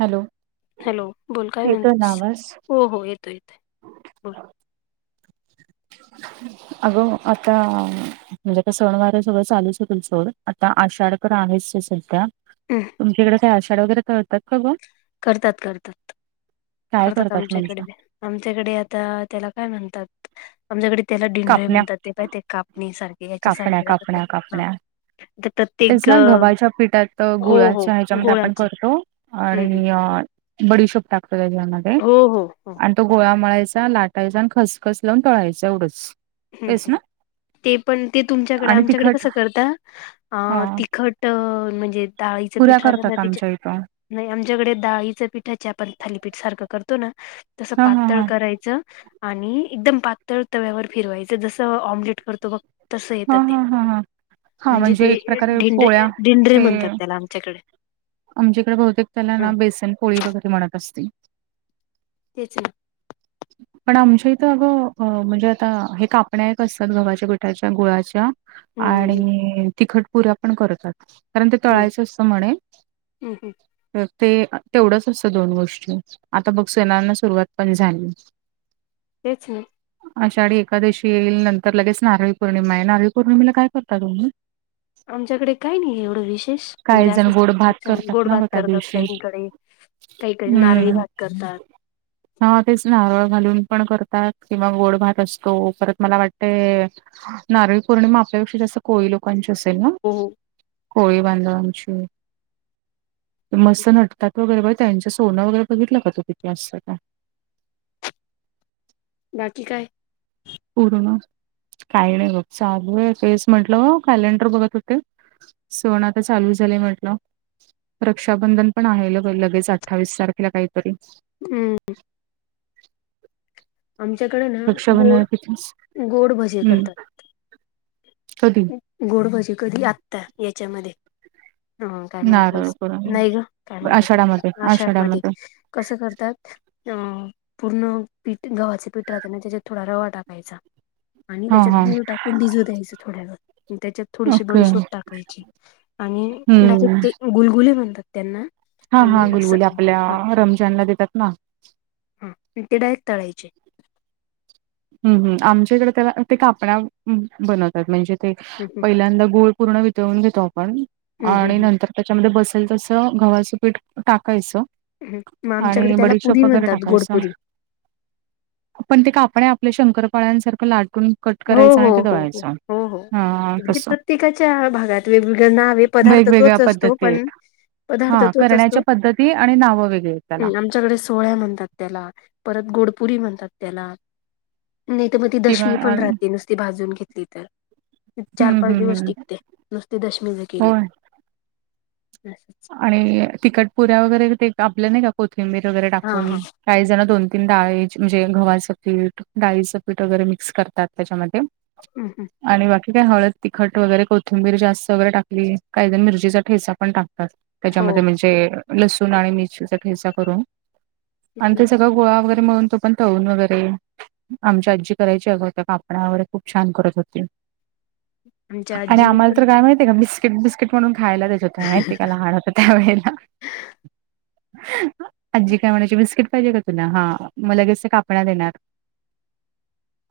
Hello. Hello, बोल काय येतोय ना म्हणतीस. आवाज हो हो, येतोय येतोय. बोल अगं आता, म्हणजे आता सणवार सगळं चालूच होतील सोड, आता आषाढ तर आहेच संध्या. हम्म, तुमच्याकडे काही आषाढ वगैरे करतात का गं. करतात करतात करतात, आमच्याकडे बी. आमच्याकडे आता त्याला काय म्हणतात? आमच्याकडे त्याला डिंडरे कापण्या म्हणतात, ते काय ते कापणी सारखे कापण्या हेच्यासारखे कापण्या हां. कापण्या तर, तेच ना गव्हाच्या पिठात हो गुळाच्या हेच्यामध्ये आपण गोळाचे करतो. हम्म हम्म आणि बडीशोप टाकतो त्याच्यामध्ये हो हो हो आणि, तो गोळा मळायचा लाट टायचा आणि खसखस लावून तळायचं एवढंच. हं तेच हं, ना ते पण तुमच्याकडे, आणि आमच्याकडे तिखट कसं करतात हा आं.. तिखट. तर म्हणजे डाळीचं पुऱ्या पिठ राहत ना करतात त्यांच्या आमच्या इथं नाही आमच्याकडे डाळीचं पीठाचे आपण थालीपीठ सारखं करतो ना. तसं हा हा पातळ हा करायचं आणि एकदम पातळ तव्यावर फिरवायचं जसं ऑमलेट करतो बघ, तसं हा येतं ते हा ह हा हा म्हणजे एक ते प्रकारे पोळ्या ढेंडरे ढेंडरे ते, म्हणतात त्याला आमच्याकडे आमच्याकडे बहुतेक त्याला ना ह बेसन पोळी वगैरे म्हणत असतील. त्याचे, पण आमच्या इथं अगं म्हणजे आता हे कापण्या एक असतात गव्हाच्या गिठाच्या गुळाच्या. हम्म आणि तिखट पुऱ्या पण करतात. कारण ते हम्म तळायचं असंत म्हणे, हम्म हम्म तर ते तेवढंच असतं दोन गोष्टी आता बघ सणांना सुरुवात पण झाली. [unintelligible] तेच ना आषाढी एकादशी येईल नंतर लगेच नारळी पौर्णिमा आहे नारळी पौर्णिमेला काय करता तुम्ही? आमच्याकडे काही नाही एवढं विशेष काही म्हणजे असं जण गोड भात रक्षाबंधन करतात ना गोडभात ग त्या करतात दिवशी काहींकडे. काहीकडे नारळी हम्म भात करतात. हा तेच नारळ घालून पण करतात किंवा गोड भात असतो परत मला वाटते नारळी पौर्णिमा आपल्यापेक्षा जास्त कोळी लोकांची असेल ना. हो कोळी बांधवांची हो. मस्त नटतात वगैरे ब त्यांचे सोनं वगैरे बघितलं का तो किती असतं बाकी काय? पूर्ण काही नाही. बघ चालू आहे तेेस म्हंटलं ग कॅलेंडर बघत होते. सन आता चालू झालंय म्हटलं. रक्षाबंधन पण आहे ल लगेच अठ्ठावीस तारखेला काहीतरी, हम्म आमच्याकडे ना रक्षाबंधन गोड कितीच गोड भजे हम्म करतात कधी गोडभजी कधी आत्ता याच्यामध्ये. हा काय नारळ म्हटलंस पौर्णिमा नाही ग काय आषाढामध्ये म्हटलंता आषाड मध्ये आषाढामध्ये कसं करतात पूर्ण प, गव्हाचे पिठ राहत ना त्याच्यात थोडा रवा टाकायचा. आणि हा त्याच्यात हा गूळ टाकून भिजू द्यायचं थोड्या वेळ त्याच्यात थोडीशी ओके बडीशोप टाकायची. आणि हम्म ते गुलगुले म्हणतात त्यांना, हा हा आणि असं गुलगुली आपल्या हा रमजानला देतात ना, हा ते डायरेक्ट तळायचे. हू हु आमच्याकडे त्याला ते कापडा वर बनवतात म्हणजे ते हम्म पहिल्यांदा गुळ पूर्ण वितवून घेतो आपण हम्म हम्म आणि हम्म नंतर त्याच्यामध्ये बसेल तसं गव्हाचं पीठ टाकायचं. हम्म मग आमच्याकडे आणि त्याला पुरी बडीशोप वगैरे म्हणतात टाकायचं. गोडपुरी पण ते कापण आपल्या शंकरपाळ्यांसारखं लाटून कट हो, करायच आणि हो, ते हो, हो, दळायच. हो, म्हणजे प्रत्येकाच्या भागात वेगवेगळ नावे पदार्थ तोच असतो पण, पदार्थ हा तोच असतो. करण्याच्या पद्धती आणि नावं वेगळील आमच्याकडे सोहळ्या म्हणतात त्याला परत गोडपुरी म्हणतात त्याला. नाही तर मग ती किंवा दशमी पण आणि राहते नुसती भाजून घेतली तर चार हं, पाच हं, दिवस हं. टिकते नुसती दशमी ज हो केली तर अस आणि तिकट पुऱ्या वगैरे ते आपल्या नाही का कोथिंबीर वगैरे हां, टाकून, हां. काही जण दोन तीन डाळे म्हणजे घव्हाच पी डाळीचं पीठ वगैरे मिक्स करतात त्याच्यामध्ये, हम हं आणि बाकी काय हळद तिखट वगैरे कोथिंबीर जास्त वगैरे टाकली काही जण मिरचीचा ठेसा पण टाकला हो त्याच्यामध्ये म्हणजे लसूण आणि मिरची ठेसा करून तेच आणि ना. त्या [unintelligible] ग गोळा वगैरे मगून तो पण तळून वगैरे [unintelligible] आमच्या आजी करायची अग होत्या कापणावर खूप छान करत होती [unintelligible] आमच्या आणि आजीने आम्हाला पण तर काय माहितीय का बिस्किट बिस्किट म्हणून खायला देत होते [unintelligible] काला हाड होत त्या वेळेला आजी काय म्हणायची बिस्किट [unintelligible] पाहिजे का तुला हा म लगेच कापणा देणार [unintelligible]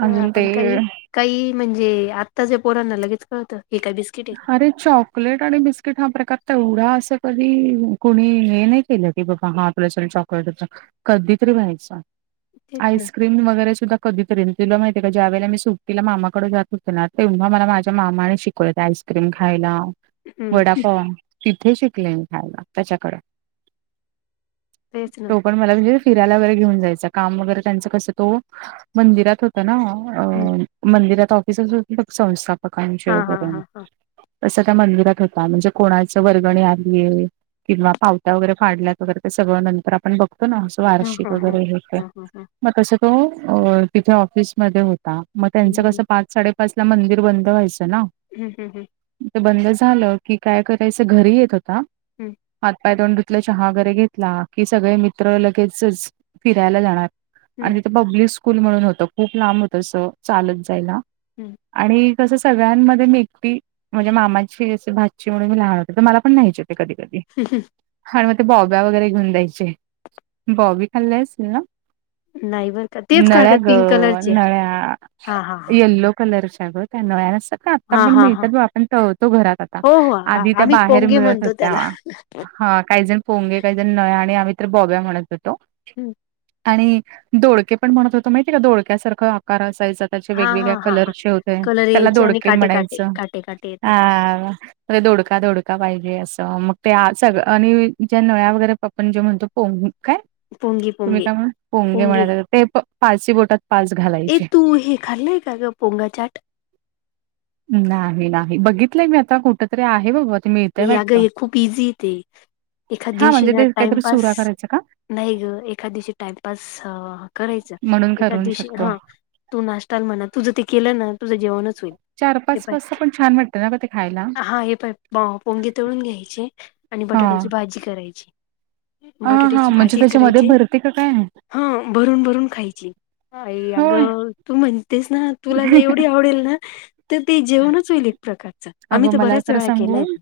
तेव्हा अजून ते आपण काही काही म्हणजे आत्ता ज पोरांना लगेच कळतं हे काय बिस्किट आहे का. [unintelligible] अरे चॉकलेट आणि बिस्किट हा प्रकार तेवढा अस कधी कोणी हे नाही [unintelligible] केलं की बघा हा आपल्या चॉकलेट कधी तरी व्हायचा [unintelligible] तेच ना. आईस्क्रीम वगैरे सुद्धा [unintelligible] कधीतरी तुला माहितीय का ज्या वेळे मी सुट्टीला मामाकडे जात होते ना तेव्हा मला माझ्या मामाने शिकवत [unintelligible] आईस्क्रीम खायला हं, वडापाव [unintelligible] तिथे शिकले मी खयला त्याच्याकडे. तेच ना. [unintelligible] पण मला म्हणजे फिरायला वगैरे घेऊन जायचं काम वगैरे त्यांच कसं तो मंदिरात होत ना. हम्म. [unintelligible] अ मंदिरात ऑफिस संस्थापकांचे हा हा हा वगैरे. [unintelligible] हा तं त्या मंदिरात होता म्हणजे कोणाचं वर्गणी आलीय [unintelligible] किंवा पावत्या वगैरे फडल्यात वगैरे ते सगळं नंतर आपण बघतो ना. [unintelligible] हा हा वार्षिक हा हा वगैरे होते हा हा. मग तसं तो तिथे ऑफिसमध्ये होता. [unintelligible] मग त्यांचं हम्म, हम्म, कसं पाच साडेपाच ला मंदिर बंद व्हायचं ना. [unintelligible] हं् हं हं. [unintelligible] बंद झालं की काय करायचं घरी येत होता हम्म, हम्म, हात पाय दोंड [unintelligible] धुतलं चहा वगैरे घेतला की सगळे मित्र लगेचच फिरायला जाणार हम्म, आणि तो [unintelligible] पब्लिक स्कूल म्हणून होतं खूप लांब होतंस चालत जायला. [unintelligible] हम्. [unintelligible] आणि कसं सगळ्यांमध्ये मी ए [unintelligible] ती म्हणजे मामाची भाातची म्हणून मी लहान होते तर मला पण न्ह्यायचे होते कधी कधी, [unintelligible] ह हं. [unintelligible] आणि मग ते बॉब्या वगैरे घेऊन दयायचे बॉबी खाल्ले असतील ना. [unintelligible] नाही बर का तेच का नळ्या ग पिंक कलरचे नळ्या हा हा हा येल्लो [unintelligible] कलरच्या ग त्यां नळ्या नास्ताका. [unintelligible] हा पण हा मिळतात हा बा आपण तळतो घरात आता हो हो आ- आधी त्या आम्ही बाहेर पोंगे मिळत म्हणतो होत्या त्याला ह काही जण फोंगे काही जण नळ्या आणि आम्ही तर् बॉब्या म्हणत होतो. [unintelligible] हम्म. आणि दोडके पण म्हणत होतो माहिती आहे का दोडक्यासारखं आकार असायचा. [unintelligible] त्याचे हा हा वेगवेगळ्या हा हा कलरचे होते कलर त्याला यायचे आणि दोडके काटे काटे म्हणायचं काटे काटे येतात त्याला. हा. [unintelligible] दोडका दोडका पाहिजे असं मग ते सगळं आणि ज्या नळ्या वगैरे आपण जे म्हणतो. पोग काय. [unintelligible] पोंगे तुम्ही पोंगे काय म्हणा पोंगे म्हणा ते पाची बोटात पाच ए घालायचे. तू हे खाल्लंय का ग पोंगा चाट. [unintelligible] नाही नाही बघितलंय मी आता कुठ तरी आहे बाबा [unintelligible] हे वाटतं. अगं खूप इझी य ते एखाद्या हां दिवशी म्हणजे ना ते काहीतरी टाइमपास चुरा [unintelligible] करायचा का? नाही ग एखा दिवशी टाइमपास करायचं म्हणून एखा करून दिवशी शकतो. हा [unintelligible] तू नाश्ताल म्हणा तुझं ते केलं ना तुझं जेवणच होईल. [unintelligible] चार हे पाच पाय वाजता पण छान वाटत ना ग ते खायला. हा हे पाय [unintelligible] पोंगे तळून घ्यायचे आणि बटाट्याची भाजी करायची. [unintelligible] ह हा बटाट्याची म्हणजे भाजी त्याच्यामध्ये करायची भरती का काय. [unintelligible] हा भरून भरून खायची. [unintelligible] होय. अगं तू म्हणतेस ना तुला एवढी आवडेल ना. [unintelligible] तर ते जेवणच होईल एक प्रकारचं. [unintelligible] अगं मला बऱ्याच खरं वेळा सांगू केलंय ते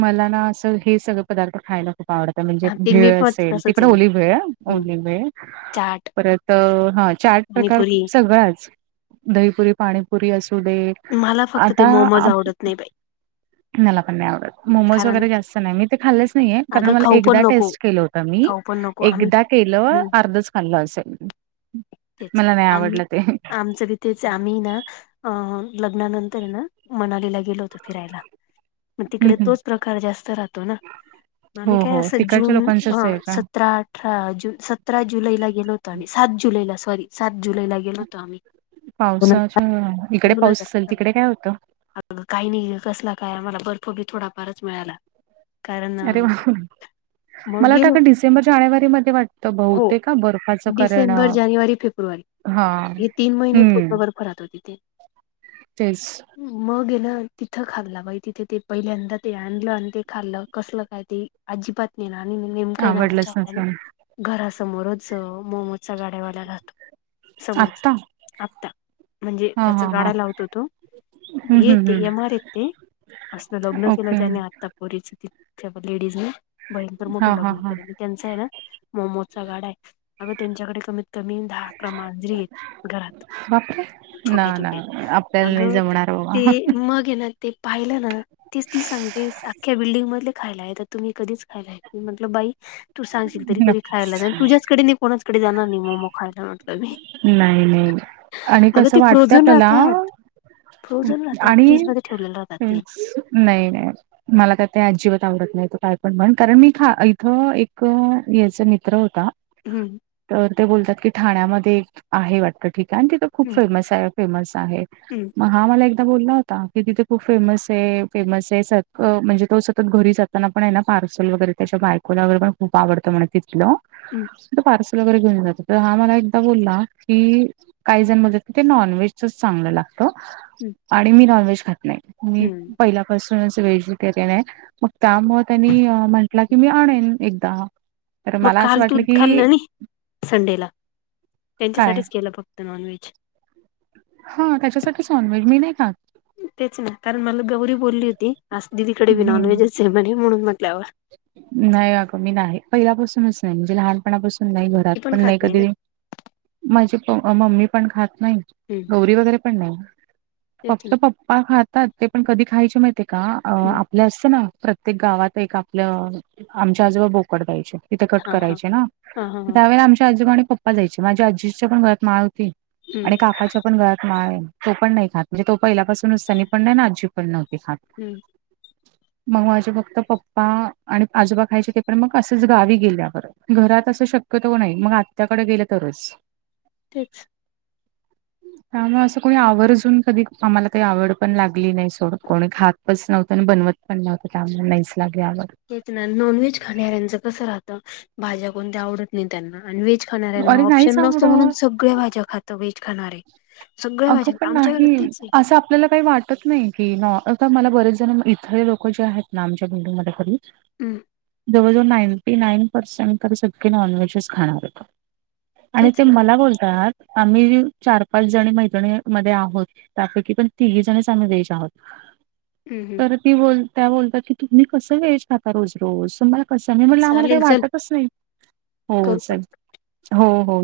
मला ना असं हे सगळें पदार्थ खायला खूप आवडतं. [unintelligible] म्हणजे हा, ते मी भेळ पण असेल ति तसच पण आहे मग. ओली भेळ हं. ओली भेळ. चाट परत हा चाट प्रकार पाणीपुरी सगळांच. दहीपुरी पाणीपुरी असू दे! मला फक्त ते आता मोमज आप आवडत नाही बाई. मला पण नाही आवडत मोमोज कारण वगैरे जास्त नाही मी ते खाल्लंच नाहीे कारण अगं मला खाऊ पण एकदा नको टेस्ट केलं होतं मी खाऊ पण नको आम्ही एकदा केलं हम्म अर्धच खाल्लं असेल तेच मला नाही आम्ही आवडलं ते. आमचं बी तेच आम्ही ना अ लग्नानंतर ना मनालीला गेलो होतो फिरायला. मग तिकडे हं. तोच प्रकार जास्त राहतो ना हो आणि काय हो असं तिकडच्या जून लोकांचच आहे का सतरा आठ अठरा जु सतरा जुलैला गलोतो आम्ही सात जुलैला सॉरी सात जुलैला गेलो होतो आम्ही. दोन हजार पावसाच्या इकडे पाऊस असेल तिकडे काय होतं. अ काही नाही कसला काय आम्हाला बर्फ बी थोडाफारच मिळाला. कारण अ, अरे वा! मग मला वाटत गेलो का डिसेंबर जानेवारी मध्ये वाटत हो बहुतेक आ बर्फाचं कारण डिसेंबर जानेवारी फेब्रुवारी हा हे तीन महिने हम्म पूर्ण बर्फ राहतो तिथे. तेच मग गेलं तिथं खाल्ला बाई तिथे ते पहिल्यांदा ते, आणलं आणि ते खाल्लं कसलं काय ते, अजिबात नी ना आणि मी नेमक हायना आमच्या आवडलंच आत्यानं. नसेल घरासमोरच मोमोजच्या गाड्यावाल्या राह समोर आत्ता आता म्हणजे हा त्याचा हा हा गाडा लावतो तो. हम्म हे हम्म ते एम हम्म आर येत ते असलं लग्न केलं ओके त्याने आ पोरीच तिच्या लेडीज नी भयंकर मोठं हा हा लग्न हा केलं बाई. त्यांचा आहे ना मोमोचा गाडा आहे अग त्यांच्याकडे कमीत कमी. दहा अकरा मांजरीेत घरात. बापरे ना छोट्या ना छोट्या आपल्याला अग नाही जमणार ते बाबा मग ये ते पाहिलं ना तेच ती सांगतेस अख्या बिल्डिंग मध्ये खायला तुम्ही कधीच खाय म्हटल बाई तू सांगशील तरी क नकोच खायला तुयाचकडे कोणाचकडे जाणार नाही मोमो खायला म्हटलं मी. नाही नाही आणि अगं कसं ते वाटतं फ्रोझन आपल्याला. राहतात फ्रोझन राहतात आणि फ्रीज मध्ये ठेवलेले राहतात ते नाही नाही. मला का ते अजिबात आवडत नाही तू काय पण म्हण कारण मी खा इथं एक याचा मित्र होता. हम्म तर ते बोलतात की ठाण्यामध्ये आहे वाटतं ठिकाण आहे आणि तिथं खूप हम्म फेमस आहे फेमस आहे. हम्म! मग हा मला एकदा बोलला होता. की तिथे खूप फेमस आहे, फेमस आहे, स म्हणजे तो सतत घरी जात‌ ताना पण पार्सल वगैरे त्याच्या बायकोला वगैरे पण खूप आवडत म्हण. हम्म पार्सल वगैरे घेऊन जातो तर हा मला एकदा बोला. की काही जण म्हत क ते नॉनव्हेजचच चांगलं लागत. हम्म आणि मी नॉन व्हेज खात नाही हम्म पहि पासूनच व्हेजिटेरियन आहे मग त्यामुळे त्यांनी म्हंटलं की मी आणेन एकदा. तर मग मला असं काल तू वाटलं की, खाल्लं नाही संडेला काय त्यांच्यासाठीच केलं फक्त नॉन व्हेज. हा त्याच्यासाठी नॉन व्हेज मी नाही खात. तेच नाही कारण मला गौरी बोलली होती, आज दिदी कडे बी नॉन हं, व्हेजचे म्हणे म्हणून म्हटल नाही अग मी नाही, पहिल्यापासूनच नाही, म्हणजे लहानपणापासून नाही, घरात ती पण खात नाही ना कधी. माझी प मम्मी पण खात नाही. हम्म! पोरी वगैरे पण नही तेच ना फक्त पप्पा खातात. तेपण कधी खायचे माहिती का? का हम्म, आपलं असतं ना प्रत्येक गावात एक आपल्या आमच्या आजोबा बोकड द्याचे. तिथे कट हा हा करायचे ना हा हा हा त्यावेळे आमच्या आजोबा आणि पप्पा जायचे माझ्या आजीच्या पण गळ्यात माळ होती. हम्म आणि काकाच्या पण गळ्यात माळ आहे तो पण नाही खात म्हणजे तो पहिल्यापासूनच त्यानी पण नाही आनी अजी पण नव्हती खात. हम्म! मग माझे फक्त पप् ्पा आणि आजोबा खायचे ते पण मग असेच गावी गेल्या परत. घरात असं शक्यतो नाही मग आत्याकडे गेलं तरच. तेच त्यामुळे असं कोणी आवर्जून कधी आम्हाला काही आवड पण लागली नाही सोड कोणी खात. तच नव्हतं आणि बनवत पण नव्हतं त्यामुळे नाहीच लागली आवड. तेच ना नॉन व्हेज खाणाऱ्यांच कस राहतं भाज्या कोणत्या आवडत नाही त्यांना आणि व्हेज खाणाऱ्यांना अरे नाहीच ऑप्शन नसतो म्हणून आवडत सगळ्या भाज्या खातं वेहेज खाणारे. सगळ्या अगं भाज्या पण आमच्या नाही घरात तेच आहे असं आपल्याला काही वाट टत नाही की न मला बरेच जण इथर लोक जे आहेत ना आमच्या बिल्डिंगमध्ये खरी. हं जवळजवळ नाईंटी नाईन पर्सेंट तर सग नॉनव्हेजच खाणार आहे का? आणि तेच ते ना मला बोलतात आम्ही चार पाच जणी माहि मध्ये आहो त्यापैकी पण तीही जणच आम्ही देश आहोत हम्म हम्म तर ती बोल त्या बोलतात की तुम्ही कसं व्हेज खाता रोज रोज मला कसं मी म्हणलं आम्हाला काही चालेल चल वाटतच नाही हो करू परत सग हो हो.